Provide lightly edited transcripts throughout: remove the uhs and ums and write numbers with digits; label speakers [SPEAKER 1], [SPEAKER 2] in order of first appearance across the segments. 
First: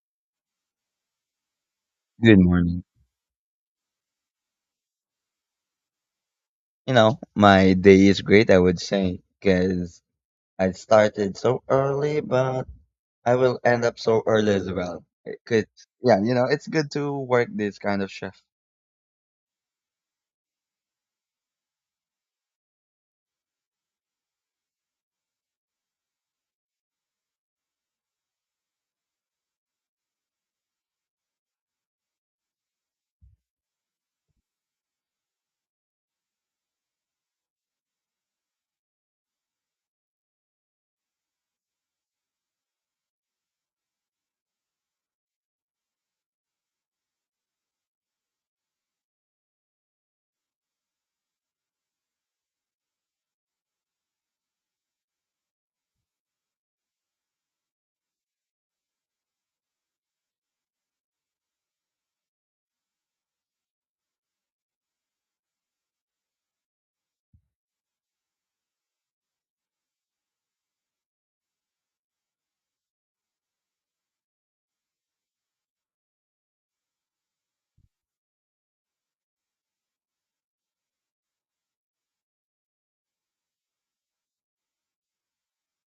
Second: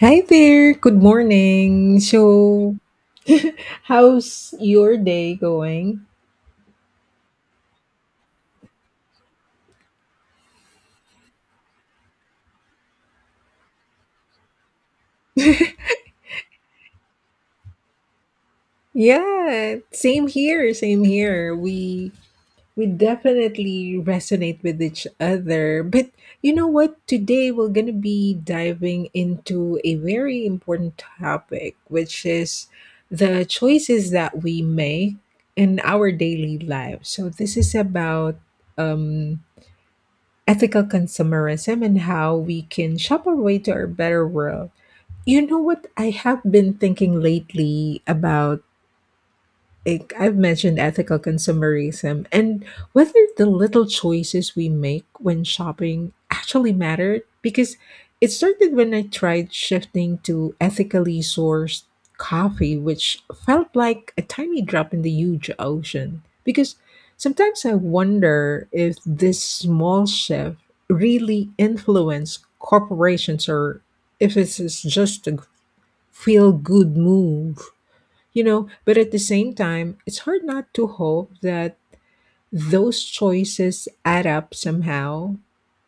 [SPEAKER 1] Hi there, good morning.
[SPEAKER 2] Good
[SPEAKER 1] So,
[SPEAKER 2] morning.
[SPEAKER 1] how's your day going?
[SPEAKER 2] You know, my day is great, I would say, because I started so early, but I will end up so early as well. It could, yeah, you know, it's good to work this kind of shift.
[SPEAKER 1] Yeah, same here. We definitely resonate with each other. But you know what? Today we're going to be diving into a very important topic, which is the choices that we make in our daily lives. So, this is about um ethical consumerism and how we can shop our way to a better world. You know what I have been thinking lately about, like I've mentioned ethical consumerism and whether the little choices we make when shopping actually matter, because it started when I tried shifting to ethically sourced coffee, which felt like a tiny drop in the huge ocean. Because sometimes I wonder if this small shift really influenced corporations or if it's just a feel good move, but at the same time it's hard not to hope that those choices add up somehow.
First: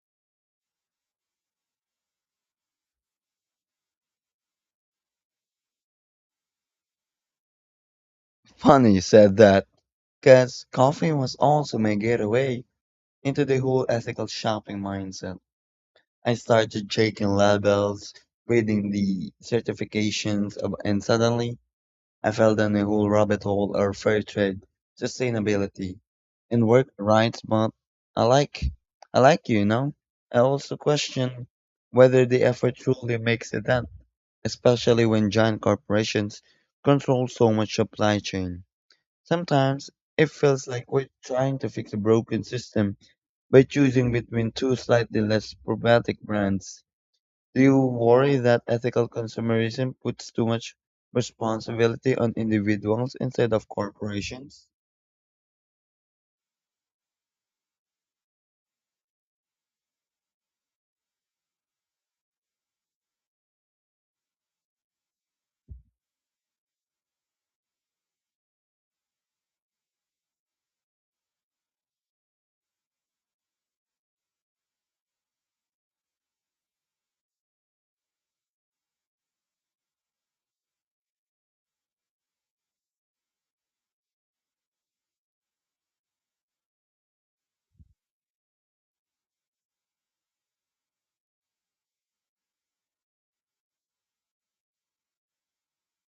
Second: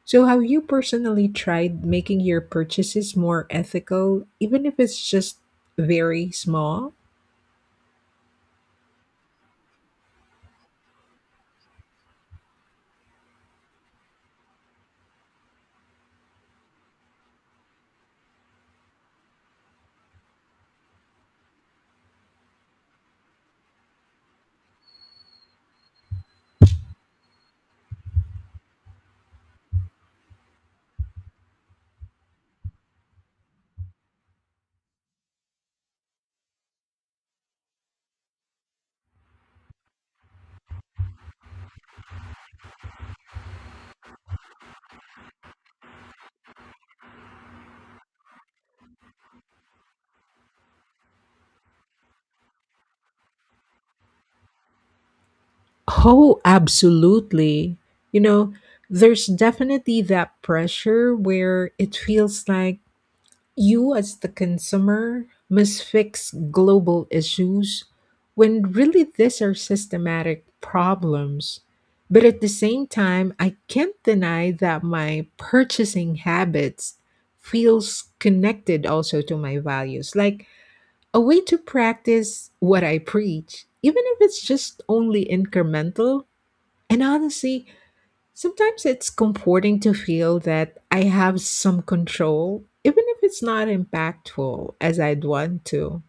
[SPEAKER 1] So have you personally tried making your purchases more ethical, even if it's just very small?
[SPEAKER 2] Funny you said that, because coffee was also my getaway into the whole ethical shopping mindset. I started checking labels, reading the certifications, of, and suddenly I fell down a whole rabbit hole of fair trade, sustainability, and work rights, but I like I like you you know. I also question whether the effort truly makes a dent, especially when giant corporations control so much supply chain. Sometimes it feels like we're trying to fix a broken system by choosing between two slightly less problematic brands. Do you worry that ethical consumerism puts too much responsibility on individuals instead of corporations?
[SPEAKER 1] Oh, absolutely. You know, there's definitely that pressure where it feels like you, as the consumer, must fix global issues when really these are systematic problems. But at the same time, I can't deny that my purchasing habits feels connected also to my values, like a way to practice what I preach, even if it's just only incremental. And honestly, sometimes it's comforting to feel that I have some control, even if it's not impactful as I'd want to.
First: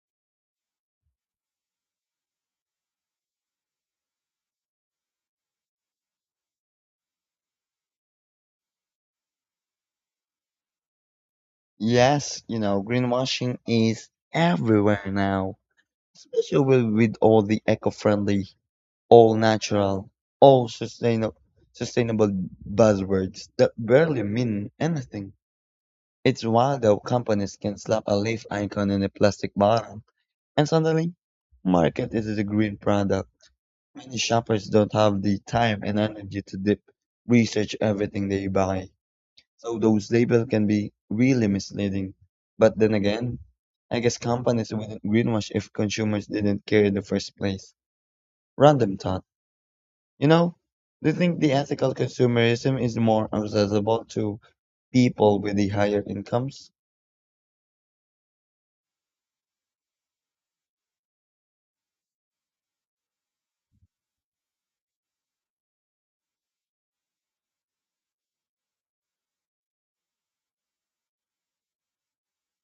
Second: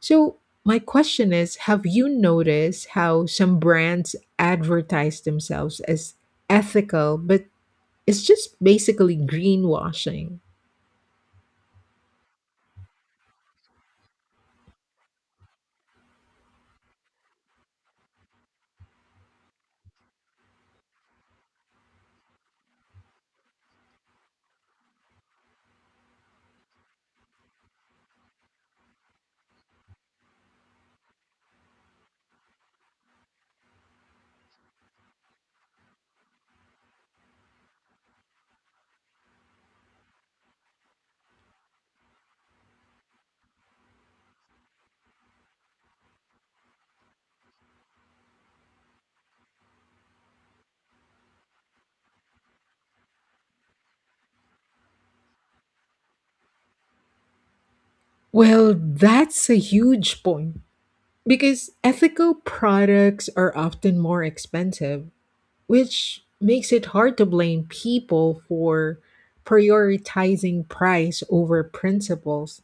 [SPEAKER 1] So, my question is, have you noticed how some brands advertise themselves as ethical, but it's just basically greenwashing?
[SPEAKER 2] Yes, you know, greenwashing is everywhere now, especially with all the eco-friendly, all natural, all sustainable buzzwords that barely mean anything. It's wild how companies can slap a leaf icon in a plastic bottle and suddenly market it as a green product. Many shoppers don't have the time and energy to deep research everything they buy, so those labels can be really misleading. But then again, I guess companies wouldn't greenwash if consumers didn't care in the first place. Random thought. You know, do you think the ethical consumerism is more accessible to people with the higher incomes?
[SPEAKER 1] Well, that's a huge point because ethical products are often more expensive, which makes it hard to blame people for prioritizing price over principles,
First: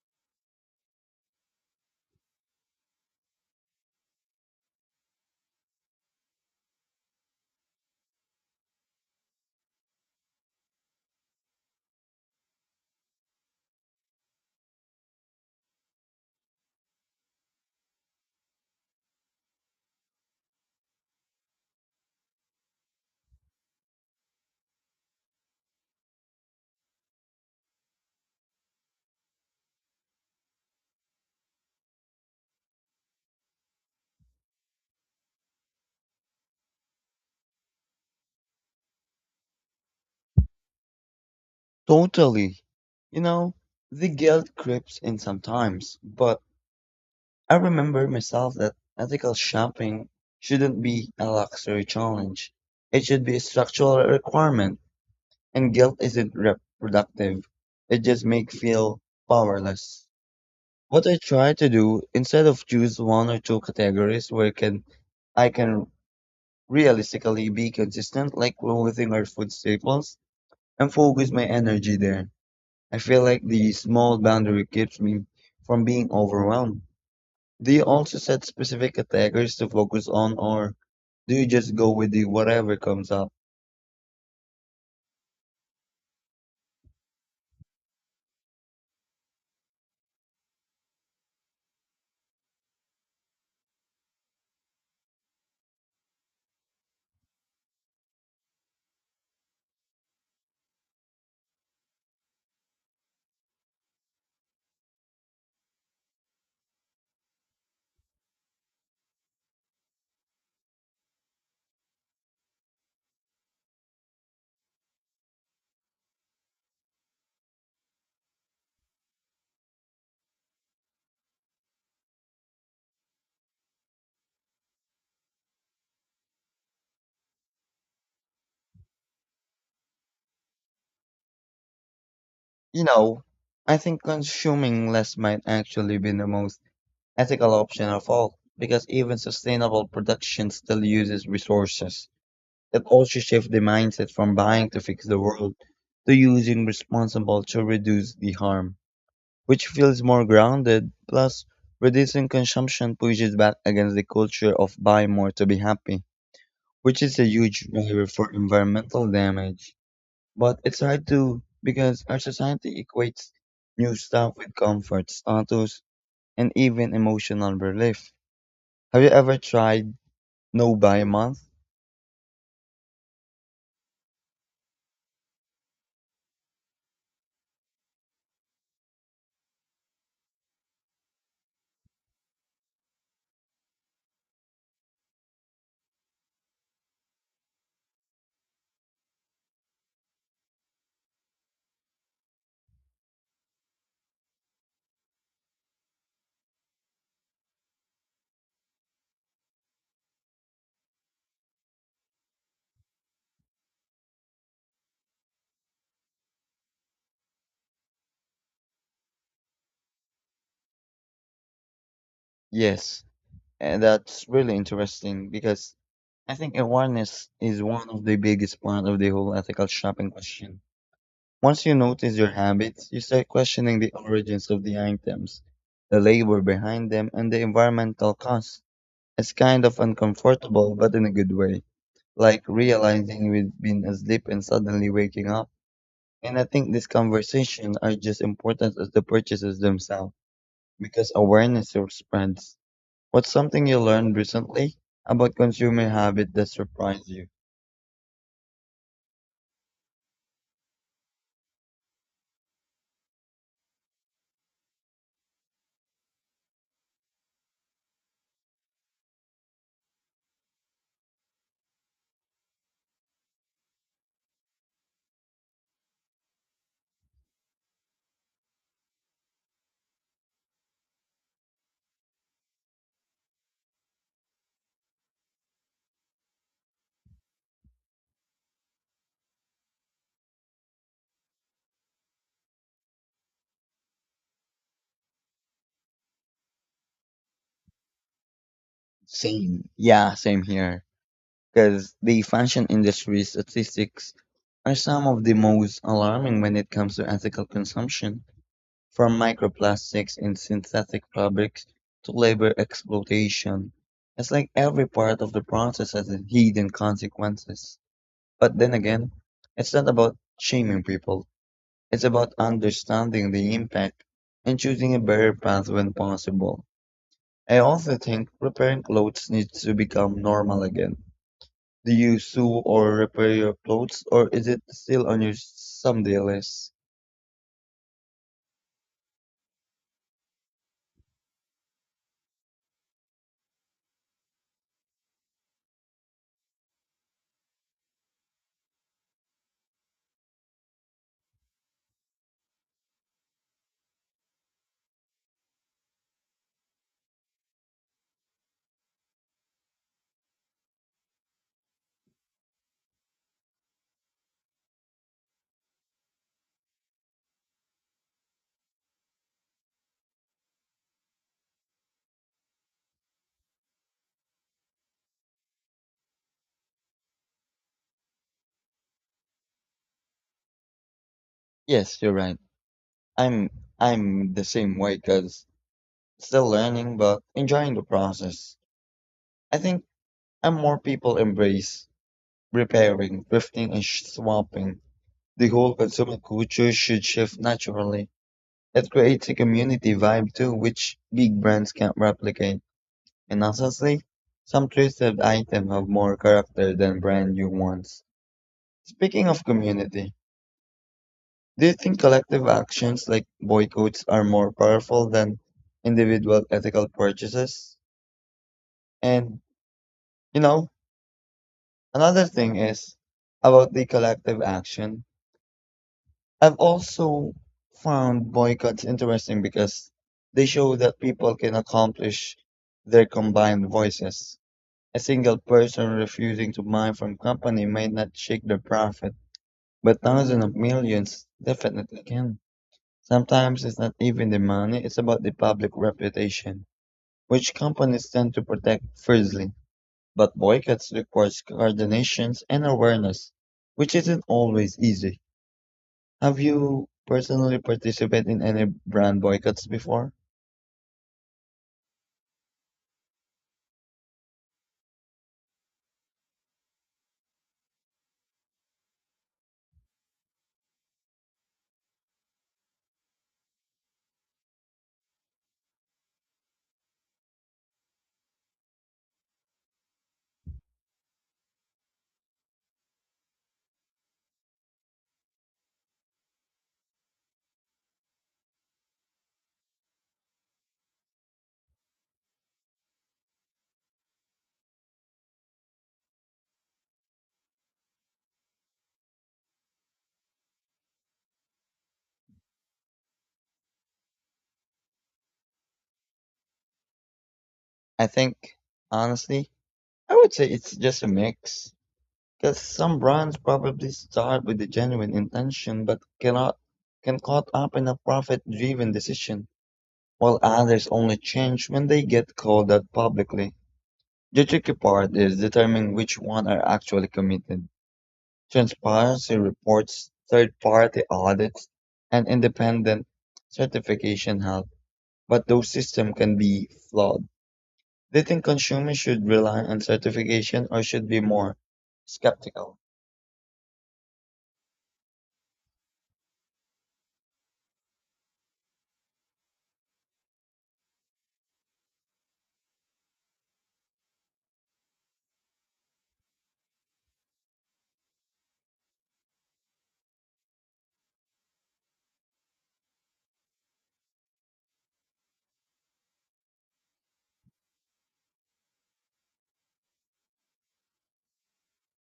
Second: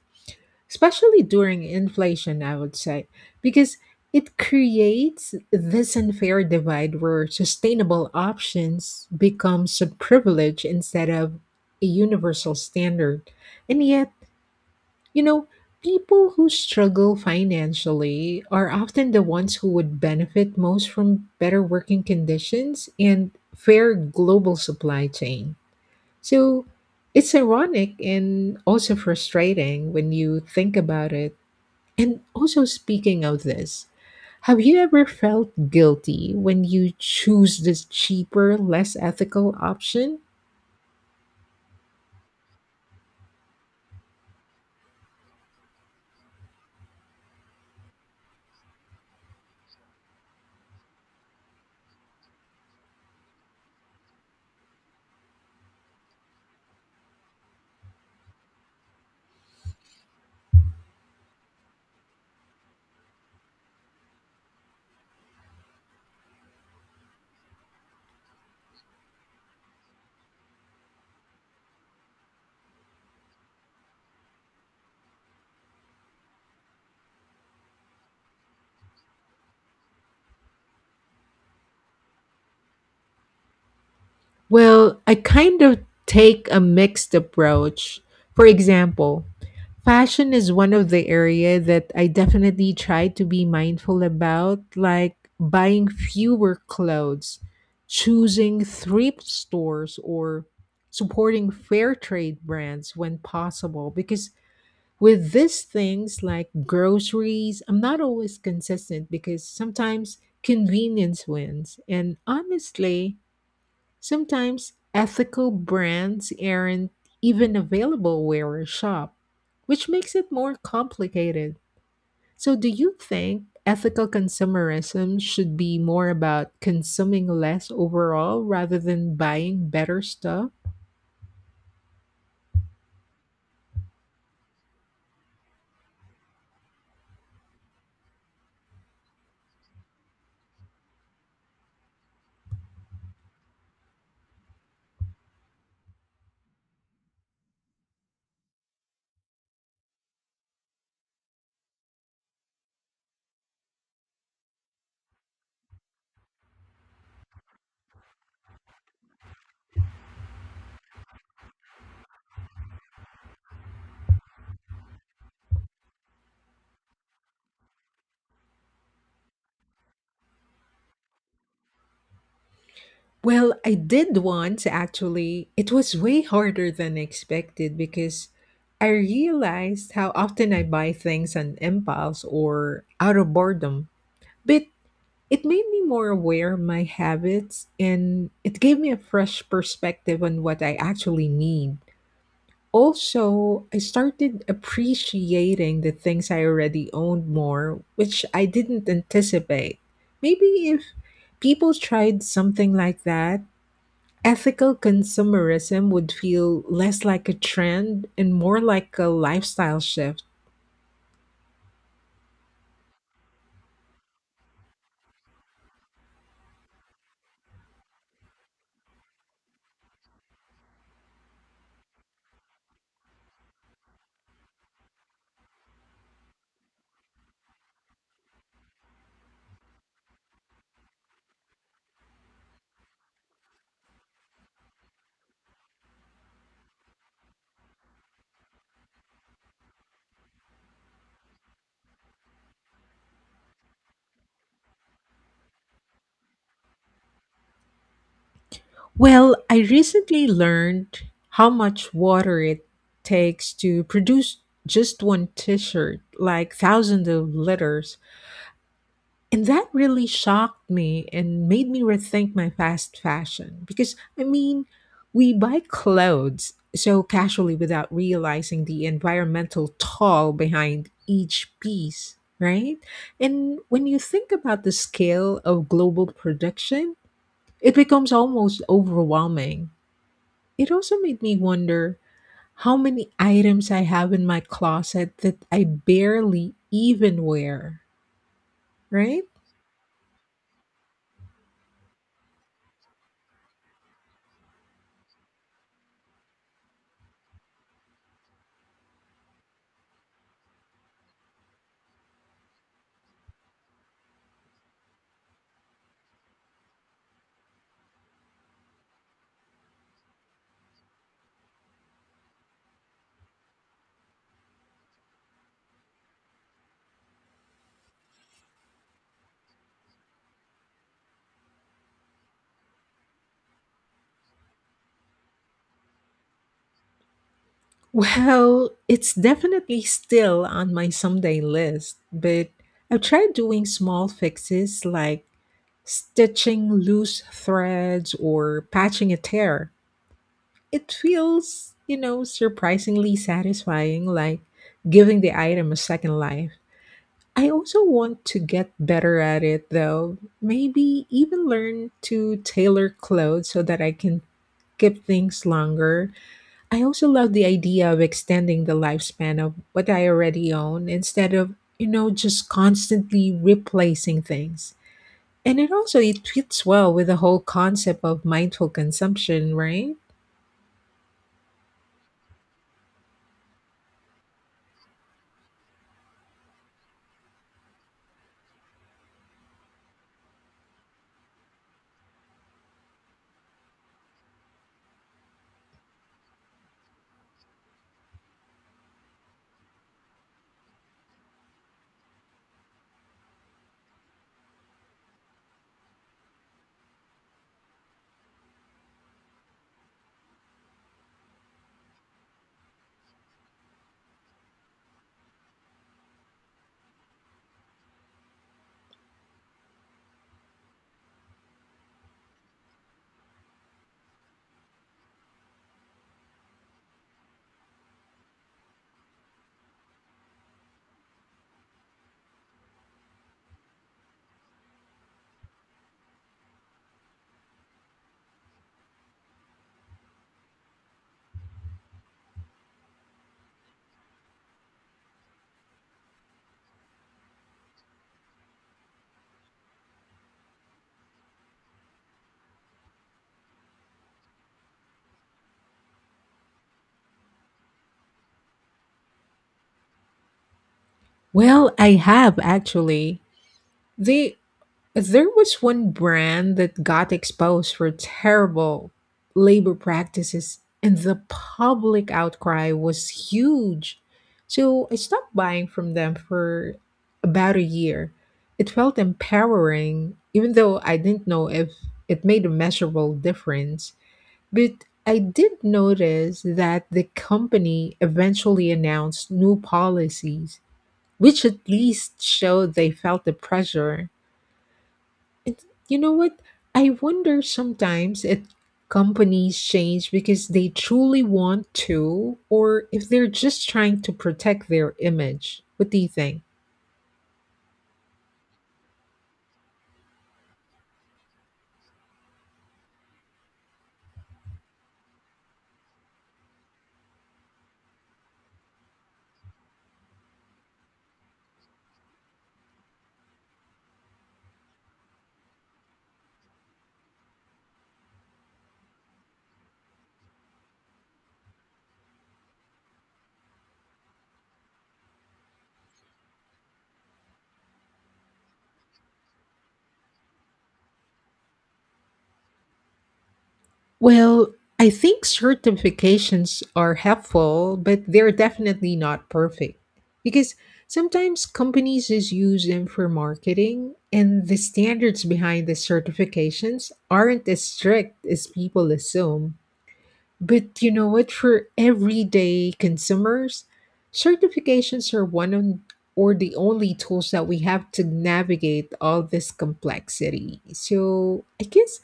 [SPEAKER 1] especially during inflation, I would say, because it creates this unfair divide where sustainable options become a privilege instead of a universal standard. And yet, you know, people who struggle financially are often the ones who would benefit most from better working conditions and fair global supply chain. So it's ironic and also frustrating when you think about it. And also, speaking of this, have you ever felt guilty when you choose this cheaper, less ethical option?
[SPEAKER 2] Totally. You know, the guilt creeps in sometimes, but I remember myself that ethical shopping shouldn't be a luxury challenge. It should be a structural requirement, and guilt isn't reproductive. It just makes feel powerless. What I try to do instead of choose one or two categories where can I can realistically be consistent, like clothing or food staples, and focus my energy there. I feel like the small boundary keeps me from being overwhelmed. Do you also set specific attackers to focus on, or do you just go with the whatever comes up?
[SPEAKER 1] Well, I kind of take a mixed approach. For example, fashion is one of the area that I definitely try to be mindful about, like buying fewer clothes, choosing thrift stores or supporting fair trade brands when possible, because with these things like groceries, I'm not always consistent because sometimes convenience wins. And honestly, sometimes ethical brands aren't even available where I shop, which makes it more complicated. So, do you think ethical consumerism should be more about consuming less overall rather than buying better stuff?
[SPEAKER 2] You know, I think consuming less might actually be the most ethical option of all, because even sustainable production still uses resources. It also shifts the mindset from buying to fix the world to using responsible to reduce the harm, which feels more grounded. Plus, reducing consumption pushes back against the culture of buy more to be happy, which is a huge driver for environmental damage. But it's hard to because our society equates new stuff with comfort, status, and even emotional relief. Have you ever tried no buy month?
[SPEAKER 1] Well, I did once actually. It was way harder than expected because I realized how often I buy things on impulse or out of boredom. But it made me more aware of my habits and it gave me a fresh perspective on what I actually need. Also, I started appreciating the things I already owned more, which I didn't anticipate. Maybe if people tried something like that, ethical consumerism would feel less like a trend and more like a lifestyle shift.
[SPEAKER 2] Yes, and that's really interesting because I think awareness is one of the biggest part of the whole ethical shopping question. Once you notice your habits, you start questioning the origins of the items, the labor behind them, and the environmental cost. It's kind of uncomfortable, but in a good way. Like realizing we've been asleep and suddenly waking up. And I think these conversations are just important as the purchases themselves, because awareness spreads. What's something you learned recently about consumer habit that surprised you?
[SPEAKER 1] Well, I recently learned how much water it takes to produce just one t shirt, like thousands of liters. And that really shocked me and made me rethink my fast fashion. Because, I mean, we buy clothes so casually without realizing the environmental toll behind each piece, right? And when you think about the scale of global production, it becomes almost overwhelming. It also made me wonder how many items I have in my closet that I barely even wear, right?
[SPEAKER 2] Same. Yeah, same here. Because the fashion industry statistics are some of the most alarming when it comes to ethical consumption. From microplastics in synthetic fabrics to labor exploitation, it's like every part of the process has a hidden consequences. But then again, it's not about shaming people. It's about understanding the impact and choosing a better path when possible. I also think repairing clothes needs to become normal again. Do you sew or repair your clothes, or is it still on your someday list?
[SPEAKER 1] Well, it's definitely still on my someday list, but I've tried doing small fixes like stitching loose threads or patching a tear. It feels, you know, surprisingly satisfying, like giving the item a second life. I also want to get better at it though. Maybe even learn to tailor clothes so that I can keep things longer. I also love the idea of extending the lifespan of what I already own instead of, you know, just constantly replacing things. And it also it fits well with the whole concept of mindful consumption, right?
[SPEAKER 2] Yes, you're right. I'm I'm the same way because still learning, but enjoying the process. I think and more people embrace repairing, thrifting, and swapping. The whole consumer culture should shift naturally. It creates a community vibe too, which big brands can't replicate. And honestly, some thrifted items have more character than brand new ones. Speaking of community, do you think collective actions like boycotts are more powerful than individual ethical purchases? And you know, another thing is about the collective action. I've also found boycotts interesting because they show that people can accomplish their combined voices. A single person refusing to buy from company may not shake their profit, but thousands of millions definitely can. Sometimes it's not even the money, it's about the public reputation, which companies tend to protect fiercely. But boycotts requires coordination and awareness, which isn't always easy. Have you personally participated in any brand boycotts before?
[SPEAKER 1] Well, I have actually. They There was one brand that got exposed for terrible labor practices, and the public outcry was huge. So I stopped buying from them for about a year. It felt empowering, even though I didn't know if it made a measurable difference. But I did notice that the company eventually announced new policies, which at least showed they felt the pressure. It's, you know what? I wonder sometimes if companies change because they truly want to, or if they're just trying to protect their image. What do you think?
[SPEAKER 2] I think, honestly, I would say it's just a mix. Because some brands probably start with a genuine intention but cannot can caught up in a profit driven decision, while others only change when they get called out publicly. The tricky part is determining which one are actually committed. Transparency reports, third-party audits, and independent certification help, but those systems can be flawed. Do you think consumers should rely on certification or should be more skeptical?
[SPEAKER 1] Well, I think certifications are helpful, but they're definitely not perfect. Because sometimes companies just use them for marketing, and the standards behind the certifications aren't as strict as people assume. But you know what? For everyday consumers, certifications are one of, or the only tools that we have to navigate all this complexity. So I guess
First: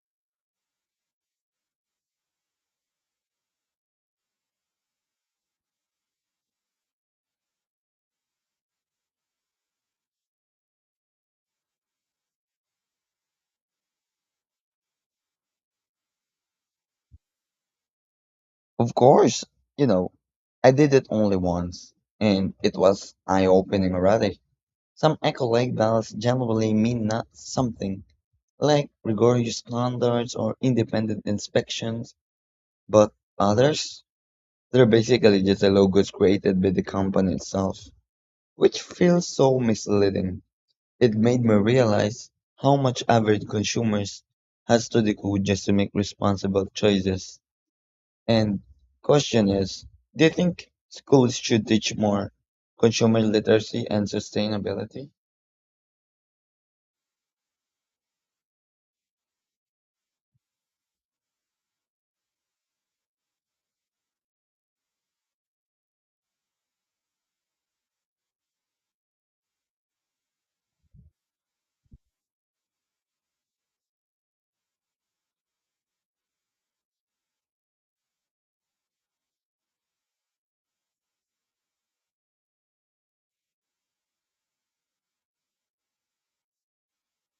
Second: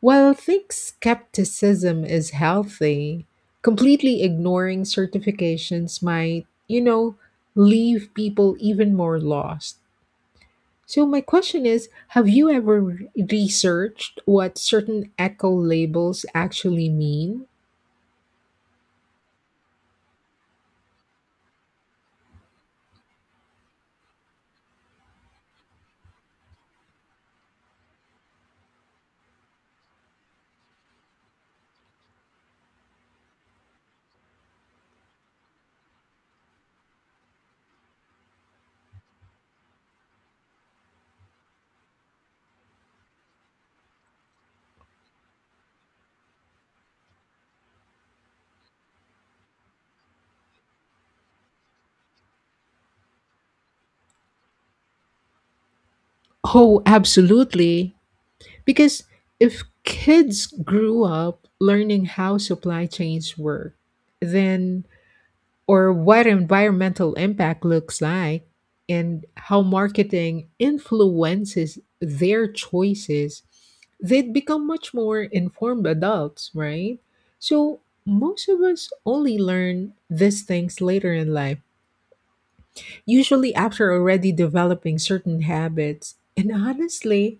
[SPEAKER 1] while I think skepticism is healthy, completely ignoring certifications might, you know, leave people even more lost. So my question is, have you ever researched what certain eco labels actually mean?
[SPEAKER 2] Of course, you know, I did it only once, and it was eye-opening already. Some eco-like ballots generally mean not something, like rigorous standards or independent inspections, but others, they're basically just a logos created by the company itself, which feels so misleading. It made me realize how much average consumers has to decode just to make responsible choices. And question is, do you think schools should teach more consumer literacy and sustainability?
[SPEAKER 1] Oh, absolutely. Because if kids grew up learning how supply chains work, then, or what environmental impact looks like, and how marketing influences their choices, they'd become much more informed adults, right? So, most of us only learn these things later in life, usually after already developing certain habits. And honestly,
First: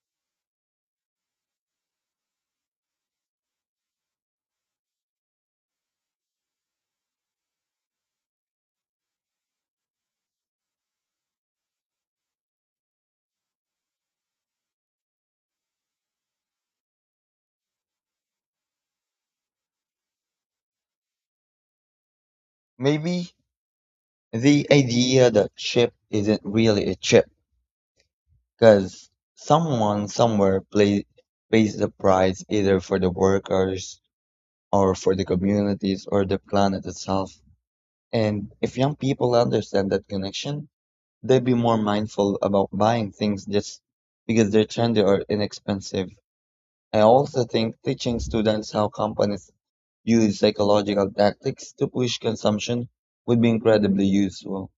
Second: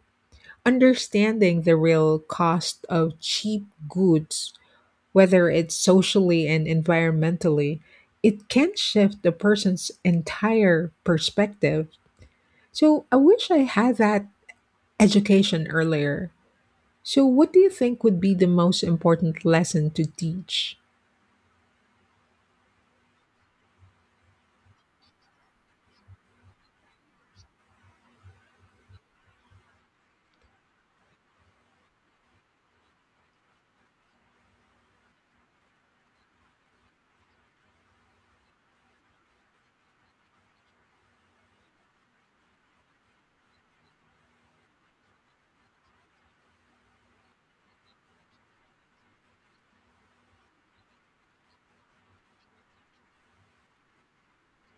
[SPEAKER 1] understanding the real cost of cheap goods, whether it's socially and environmentally, it can shift the person's entire perspective. So I wish I had that education earlier. So, what do you think would be the most important lesson to teach?
[SPEAKER 2] Maybe the idea that chip isn't really a chip, because someone somewhere pays the price either for the workers or for the communities or the planet itself. And if young people understand that connection, they'd be more mindful about buying things just because they're trendy or inexpensive. I also think teaching students how companies use psychological tactics to push consumption would be incredibly useful.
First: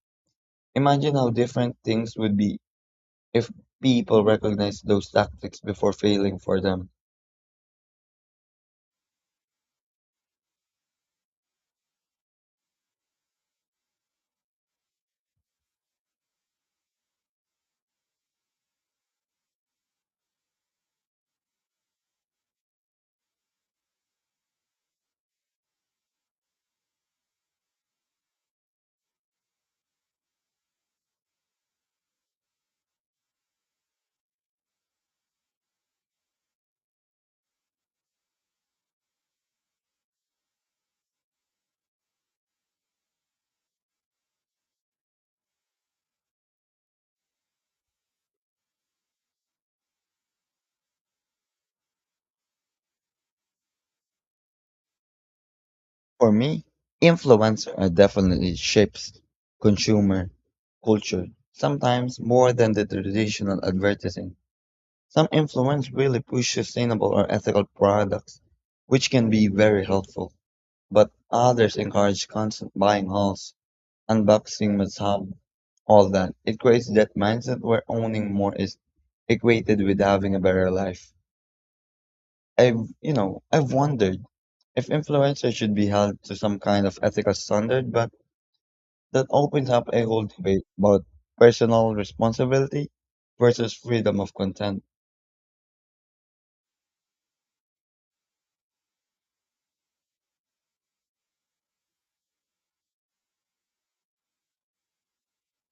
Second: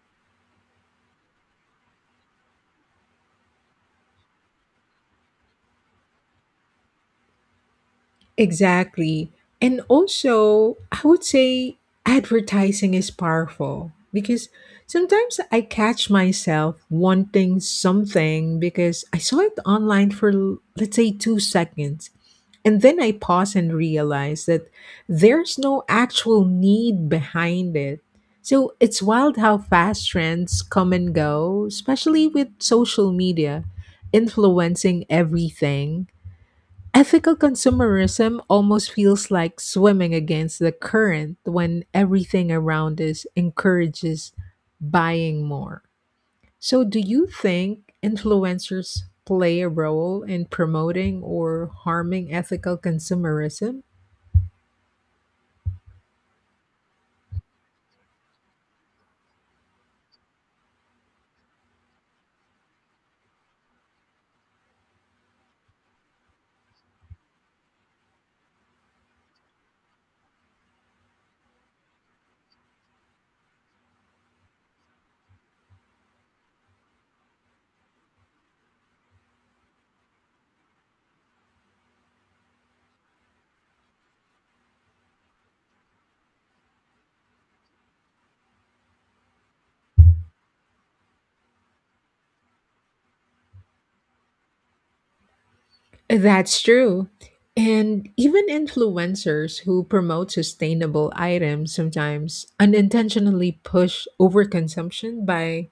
[SPEAKER 2] Imagine how different things would be if people recognized those tactics before failing for them.
[SPEAKER 1] Exactly. And also, I would say advertising is powerful because sometimes I catch myself wanting something because I saw it online for, let's say, 2 seconds. And then I pause and realize that there's no actual need behind it. So it's wild how fast trends come and go, especially with social media influencing everything. Ethical consumerism almost feels like swimming against the current when everything around us encourages buying more. So, do you think influencers play a role in promoting or harming ethical consumerism?
[SPEAKER 2] For me, influence definitely shapes consumer culture, sometimes more than the traditional advertising. Some influence really push sustainable or ethical products, which can be very helpful, but others encourage constant buying hauls, unboxing must all that. It creates that mindset where owning more is equated with having a better life. I've, I've wondered if influencers should be held to some kind of ethical standard, but that opens up a whole debate about personal responsibility versus freedom of content.
[SPEAKER 1] That's true. And even influencers who promote sustainable items sometimes unintentionally push overconsumption by,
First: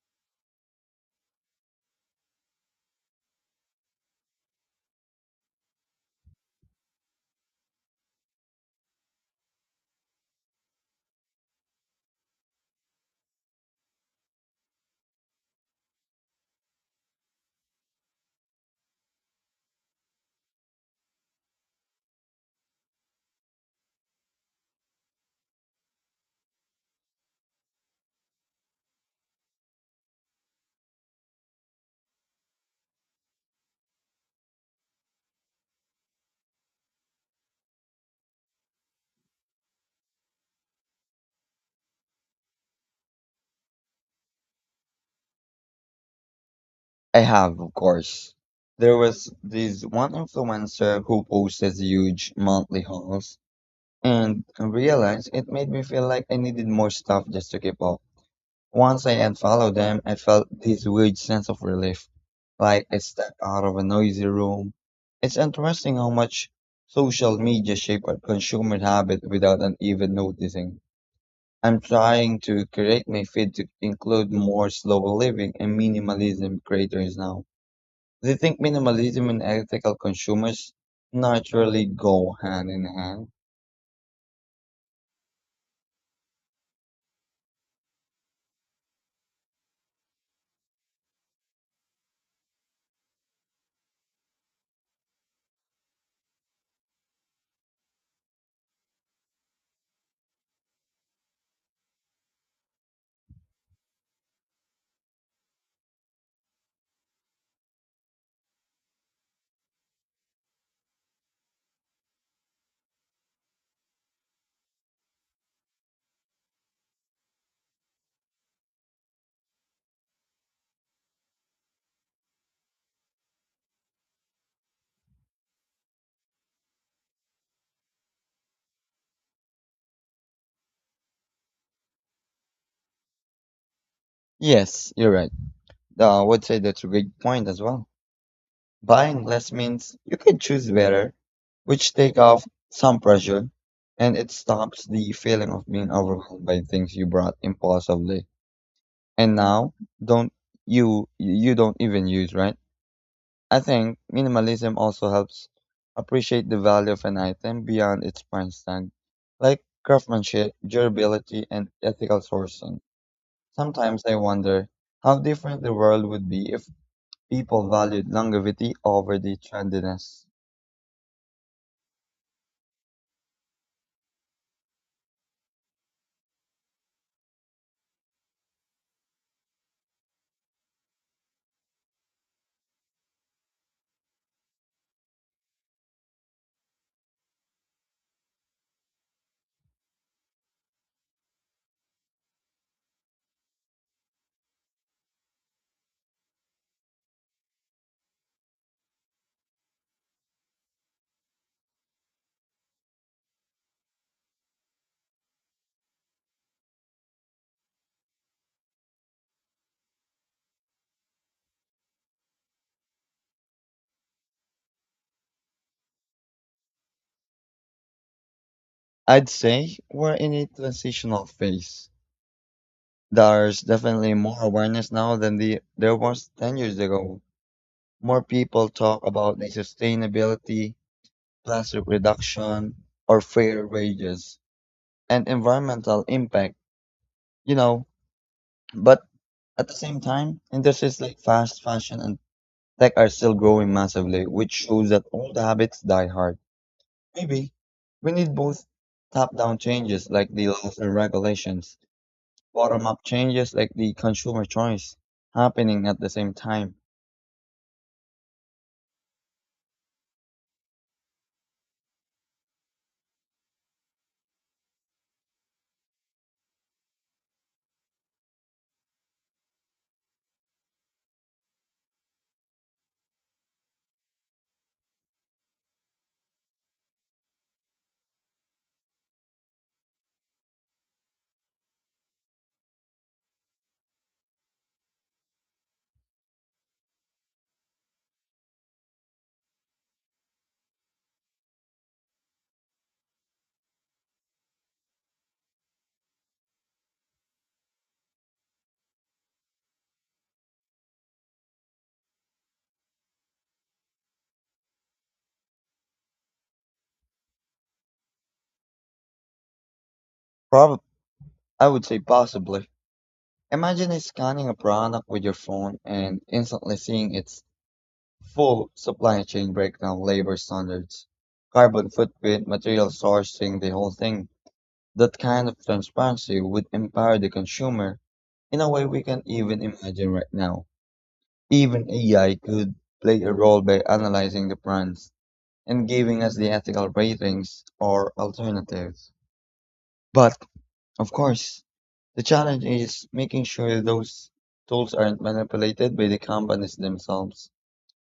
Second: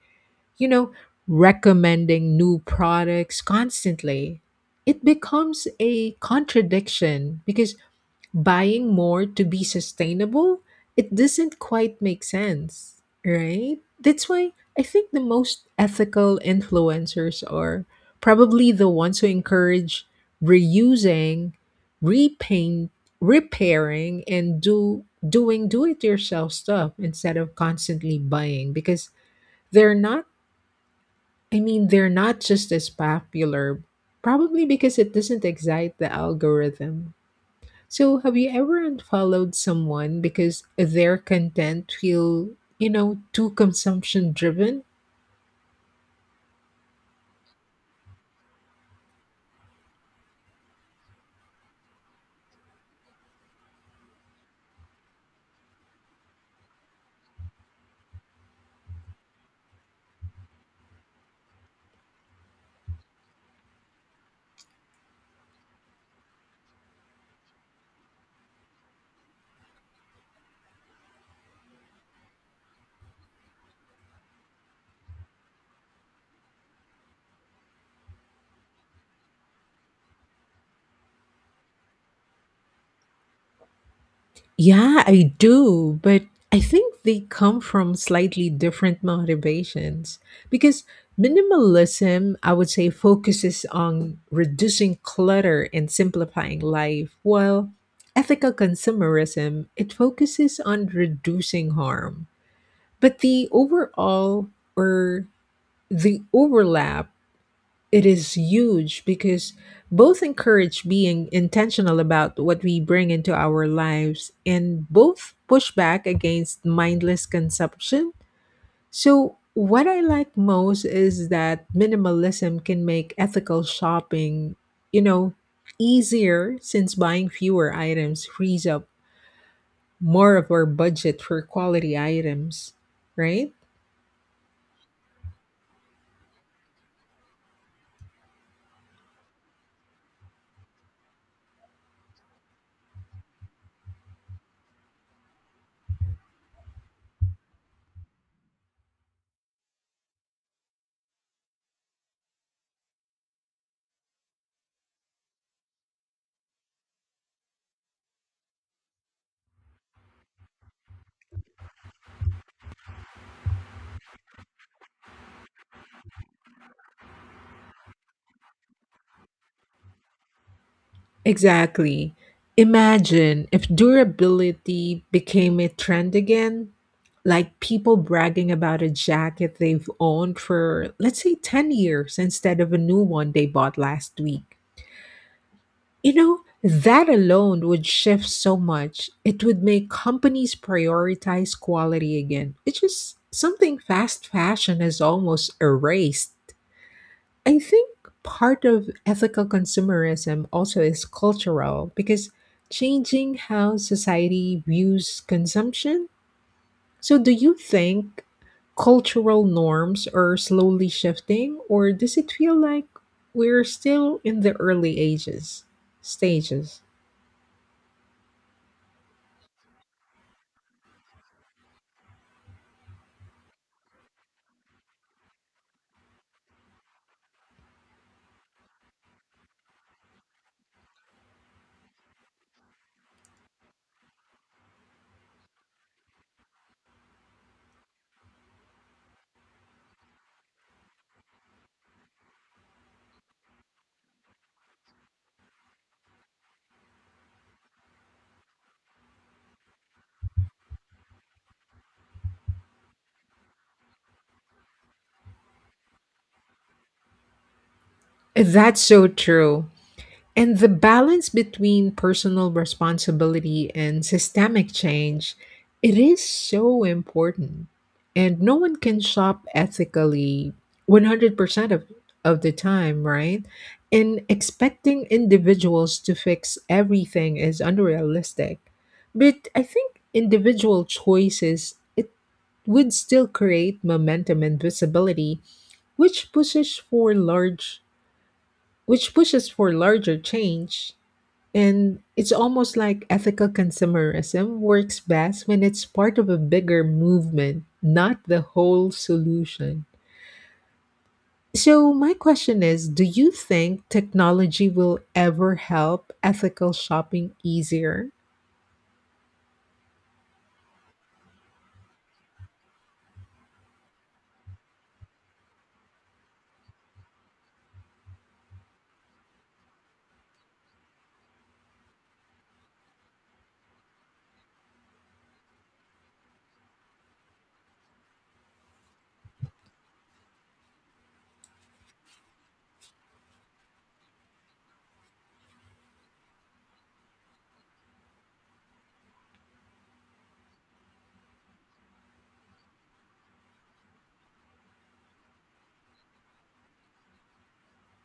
[SPEAKER 1] you know, recommending new products constantly. It becomes a contradiction because buying more to be sustainable, it doesn't quite make sense, right? That's why I think the most ethical influencers are probably the ones who encourage reusing, repaint, repairing and do doing do it yourself stuff instead of constantly buying, because they're not I mean they're not just as popular probably because it doesn't excite the algorithm. So, have you ever unfollowed someone because their content feel, you know, too consumption driven?
[SPEAKER 2] I have, of course. There was this one influencer who posted huge monthly hauls, and I realized it made me feel like I needed more stuff just to keep up. Once I unfollowed them, I felt this weird sense of relief, like I stepped out of a noisy room. It's interesting how much social media shaped our consumer habit without an even noticing. I'm trying to correct my feed to include more slower living and minimalism creators now. Do you think minimalism and ethical consumers naturally go hand in hand?
[SPEAKER 1] Yeah, I do, but I think they come from slightly different motivations because minimalism, I would say, focuses on reducing clutter and simplifying life, while ethical consumerism, it focuses on reducing harm. But the overall or the overlap it is huge because both encourage being intentional about what we bring into our lives and both push back against mindless consumption. So, what I like most is that minimalism can make ethical shopping, you know, easier since buying fewer items frees up more of our budget for quality items, right?
[SPEAKER 2] Yes, you're right. I would say that's a great point as well. Buying less means you can choose better, which take off some pressure, and it stops the feeling of being overwhelmed by things you bought impulsively. And now, don't you don't even use, right? I think minimalism also helps appreciate the value of an item beyond its price tag, like craftsmanship, durability, and ethical sourcing. Sometimes I wonder how different the world would be if people valued longevity over the trendiness.
[SPEAKER 1] Exactly. Imagine if durability became a trend again, like people bragging about a jacket they've owned for, let's say, 10 years instead of a new one they bought last week. You know, that alone would shift so much. It would make companies prioritize quality again, which is something fast fashion has almost erased. I think part of ethical consumerism also is cultural because changing how society views consumption. So, do you think cultural norms are slowly shifting, or does it feel like we're still in the early ages stages?
[SPEAKER 2] I'd say we're in a transitional phase. There's definitely more awareness now than there was 10 years ago. More people talk about the sustainability, plastic reduction, or fair wages, and environmental impact, you know. But at the same time, industries like fast fashion and tech are still growing massively, which shows that old habits die hard. Maybe we need both top down changes like the laws and regulations, bottom up changes like the consumer choice happening at the same time.
[SPEAKER 1] That's so true. And the balance between personal responsibility and systemic change, it is so important. And no one can shop ethically 100% of the time, right? And expecting individuals to fix everything is unrealistic. But I think individual choices, it would still create momentum and visibility, which pushes for large which pushes for larger change, and it's almost like ethical consumerism works best when it's part of a bigger movement, not the whole solution. So, my question is, do you think technology will ever help ethical shopping easier?
[SPEAKER 2] Probably, I would say possibly. Imagine scanning a product with your phone and instantly seeing its full supply chain breakdown, labor standards, carbon footprint, material sourcing, the whole thing. That kind of transparency would empower the consumer in a way we can even imagine right now. Even AI could play a role by analyzing the brands and giving us the ethical ratings or alternatives. But, of course, the challenge is making sure those tools aren't manipulated by the companies themselves.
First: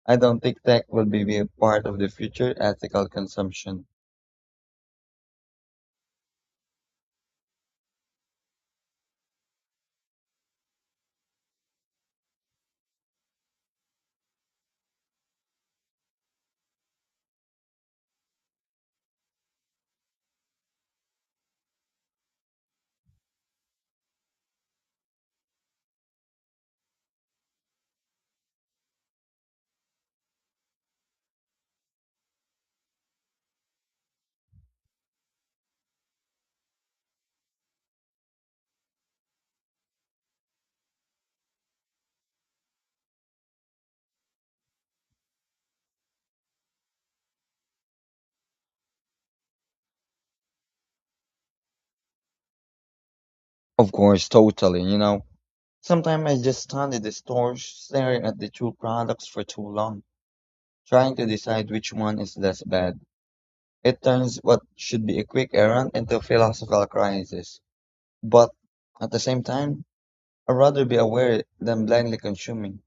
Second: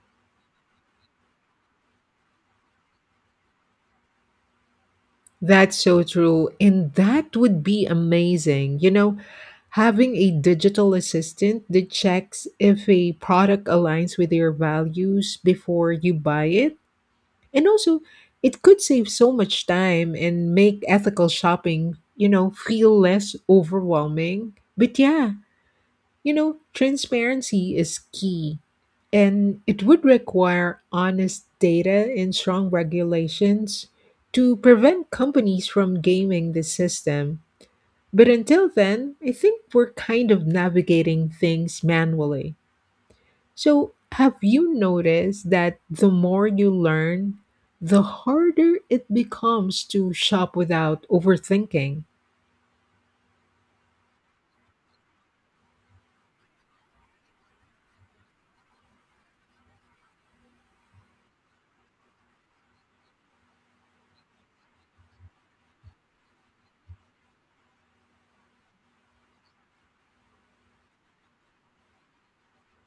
[SPEAKER 2] I don't think tech will be a part of the future ethical consumption.
[SPEAKER 1] That's so true. And that would be amazing. You know, having a digital assistant that checks if a product aligns with your values before you buy it. And also, it could save so much time and make ethical shopping, you know, feel less overwhelming. But yeah, you know, transparency is key, and it would require honest data and strong regulations to prevent companies from gaming the system. But until then, I think we're kind of navigating things manually. So, have you noticed that the more you learn, the harder it becomes to shop without overthinking?
[SPEAKER 2] Of course, totally, you know. Sometimes I just stand at the store staring at the two products for too long, trying to decide which one is less bad. It turns what should be a quick errand into a philosophical crisis. But at the same time, I'd rather be aware than blindly consuming.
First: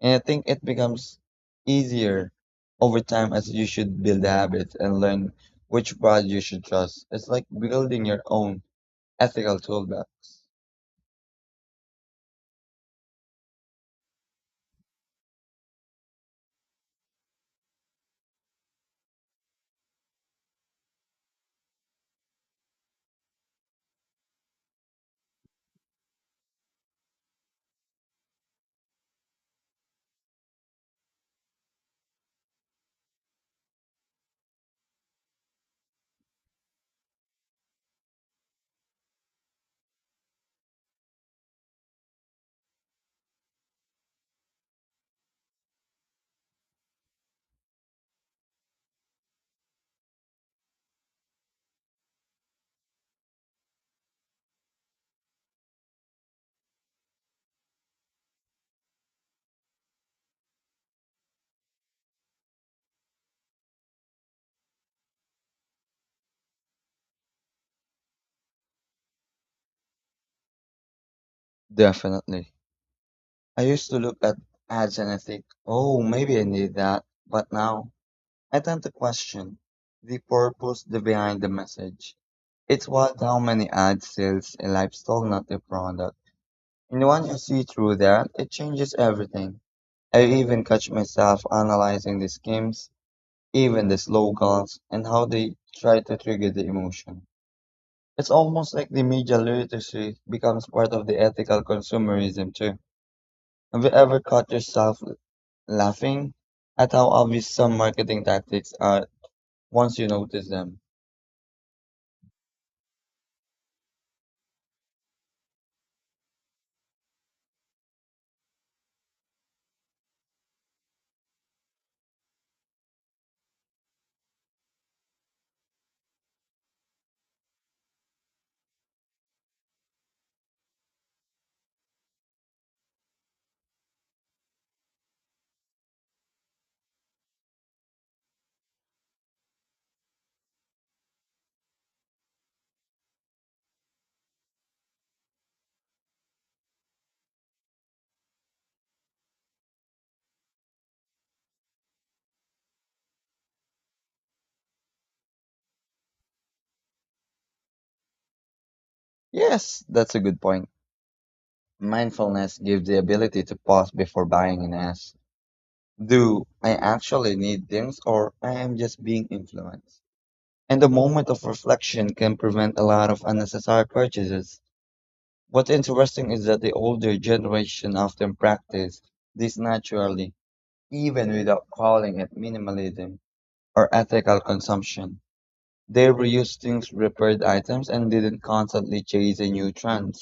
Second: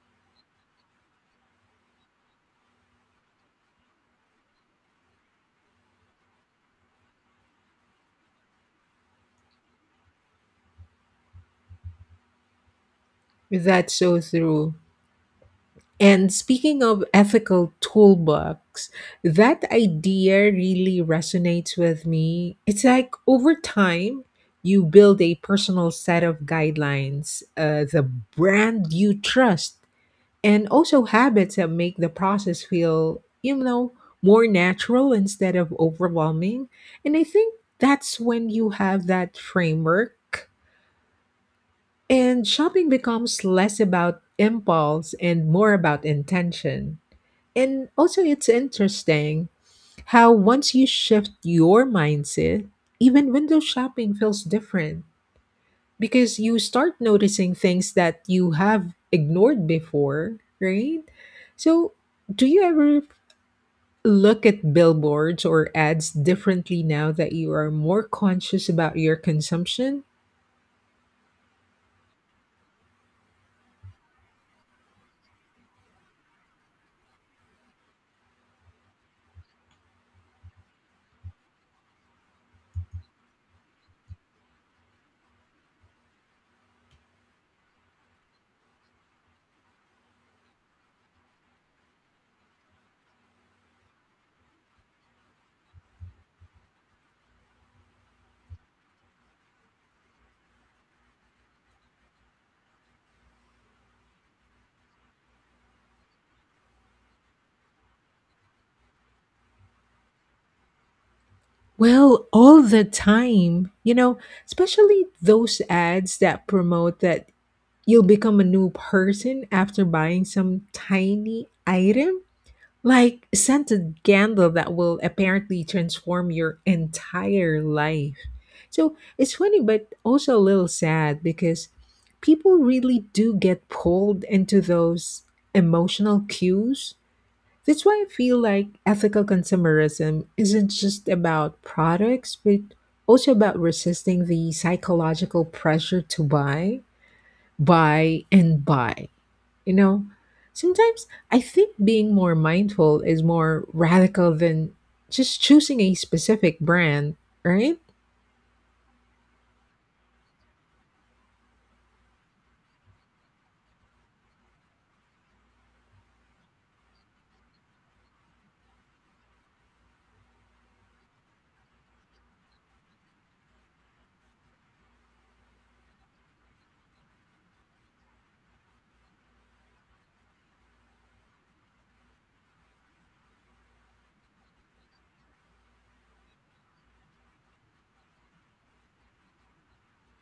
[SPEAKER 2] And I think it becomes easier over time as you should build habits and learn which brand you should trust. It's like building your own ethical toolbar.
[SPEAKER 1] That's so true. And speaking of ethical toolbox, that idea really resonates with me. It's like over time, you build a personal set of guidelines, the brand you trust, and also habits that make the process feel, you know, more natural instead of overwhelming. And I think that's when you have that framework. And shopping becomes less about impulse and more about intention. And also, it's interesting how once you shift your mindset, even window shopping feels different because you start noticing things that you have ignored before, right? So, do you ever look at billboards or ads differently now that you are more conscious about your consumption?
[SPEAKER 2] Definitely. I used to look at ads and I think, oh, maybe I need that. But now I tend to question the purpose the behind the message. It's what how many ads sells a lifestyle, not a product. And when you see through that, it changes everything. I even catch myself analyzing the schemes, even the slogans, and how they try to trigger the emotion. It's almost like the media literacy becomes part of the ethical consumerism too. Have you ever caught yourself laughing at how obvious some marketing tactics are once you notice them?
[SPEAKER 1] Well, all the time, you know, especially those ads that promote that you'll become a new person after buying some tiny item, like a scented candle that will apparently transform your entire life. So it's funny but also a little sad because people really do get pulled into those emotional cues. That's why I feel like ethical consumerism isn't just about products but also about resisting the psychological pressure to buy and buy. You know, sometimes I think being more mindful is more radical than just choosing a specific brand, right?
[SPEAKER 2] Yes, that's a good point. Mindfulness gives the ability to pause before buying and ask, do I actually need things or I am just being influenced? And the moment of reflection can prevent a lot of unnecessary purchases. What's interesting is that the older generation often practice this naturally, even without calling it minimalism or ethical consumption. They reused things, repaired items, and didn't constantly chase a new trend.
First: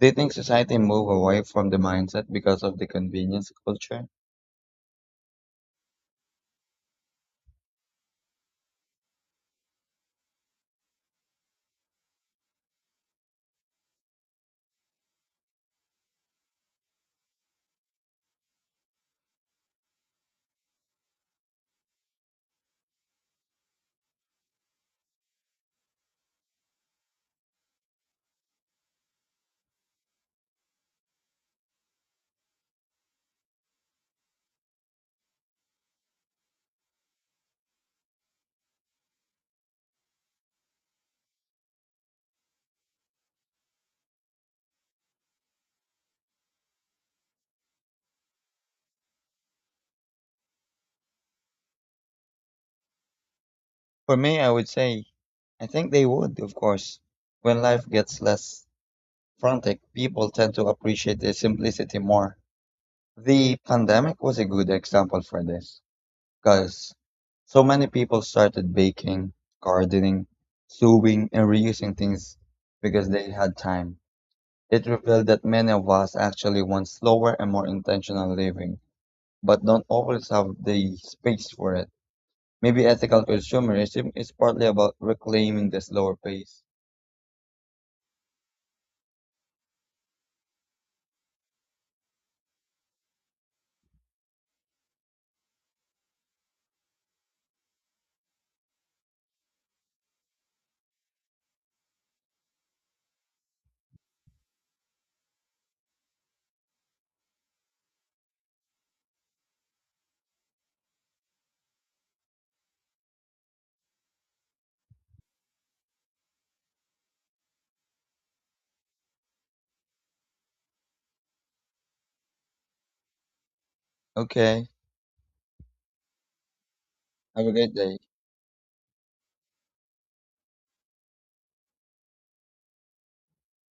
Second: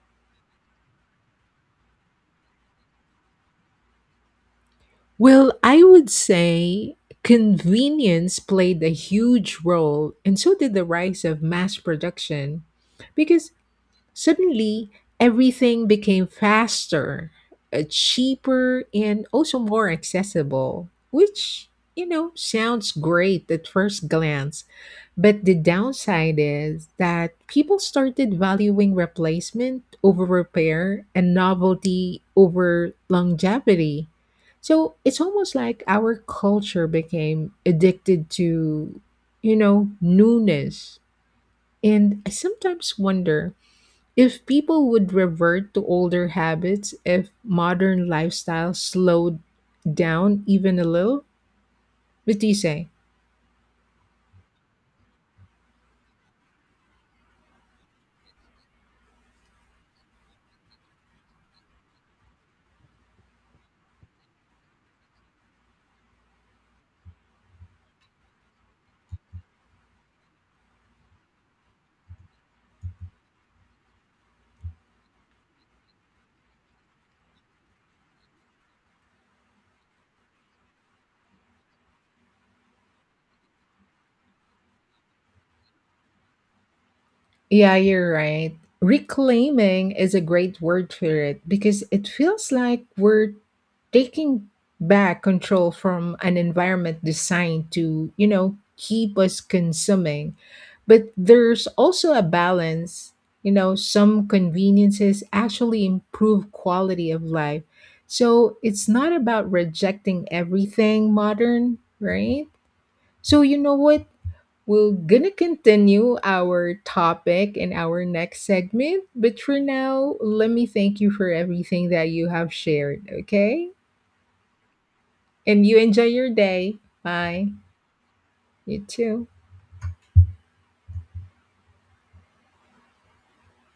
[SPEAKER 2] Do you think society moved away from the mindset because of the convenience culture?
[SPEAKER 1] Well, I would say convenience played a huge role, and so did the rise of mass production. Because suddenly, everything became faster, cheaper, and also more accessible, which, you know, sounds great at first glance. But the downside is that people started valuing replacement over repair and novelty over longevity. So it's almost like our culture became addicted to, you know, newness. And I sometimes wonder if people would revert to older habits, if modern lifestyles slowed down even a little, what do you say?
[SPEAKER 2] For me, I would say, I think they would, of course. When life gets less frantic, people tend to appreciate the simplicity more. The pandemic was a good example for this, because so many people started baking, gardening, sewing, and reusing things because they had time. It revealed that many of us actually want slower and more intentional living, but don't always have the space for it. Maybe ethical consumerism is partly about reclaiming the slower pace.
[SPEAKER 1] Yeah, you're right. Reclaiming is a great word for it because it feels like we're taking back control from an environment designed to, you know, keep us consuming. But there's also a balance. You know, some conveniences actually improve quality of life. So it's not about rejecting everything modern, right? So, you know what? We're gonna continue our topic in our next segment, but for now, let me thank you for everything that you have shared, okay?
[SPEAKER 2] Okay,
[SPEAKER 1] And you enjoy your day.
[SPEAKER 2] have
[SPEAKER 1] Bye.
[SPEAKER 2] a great day.
[SPEAKER 1] You too.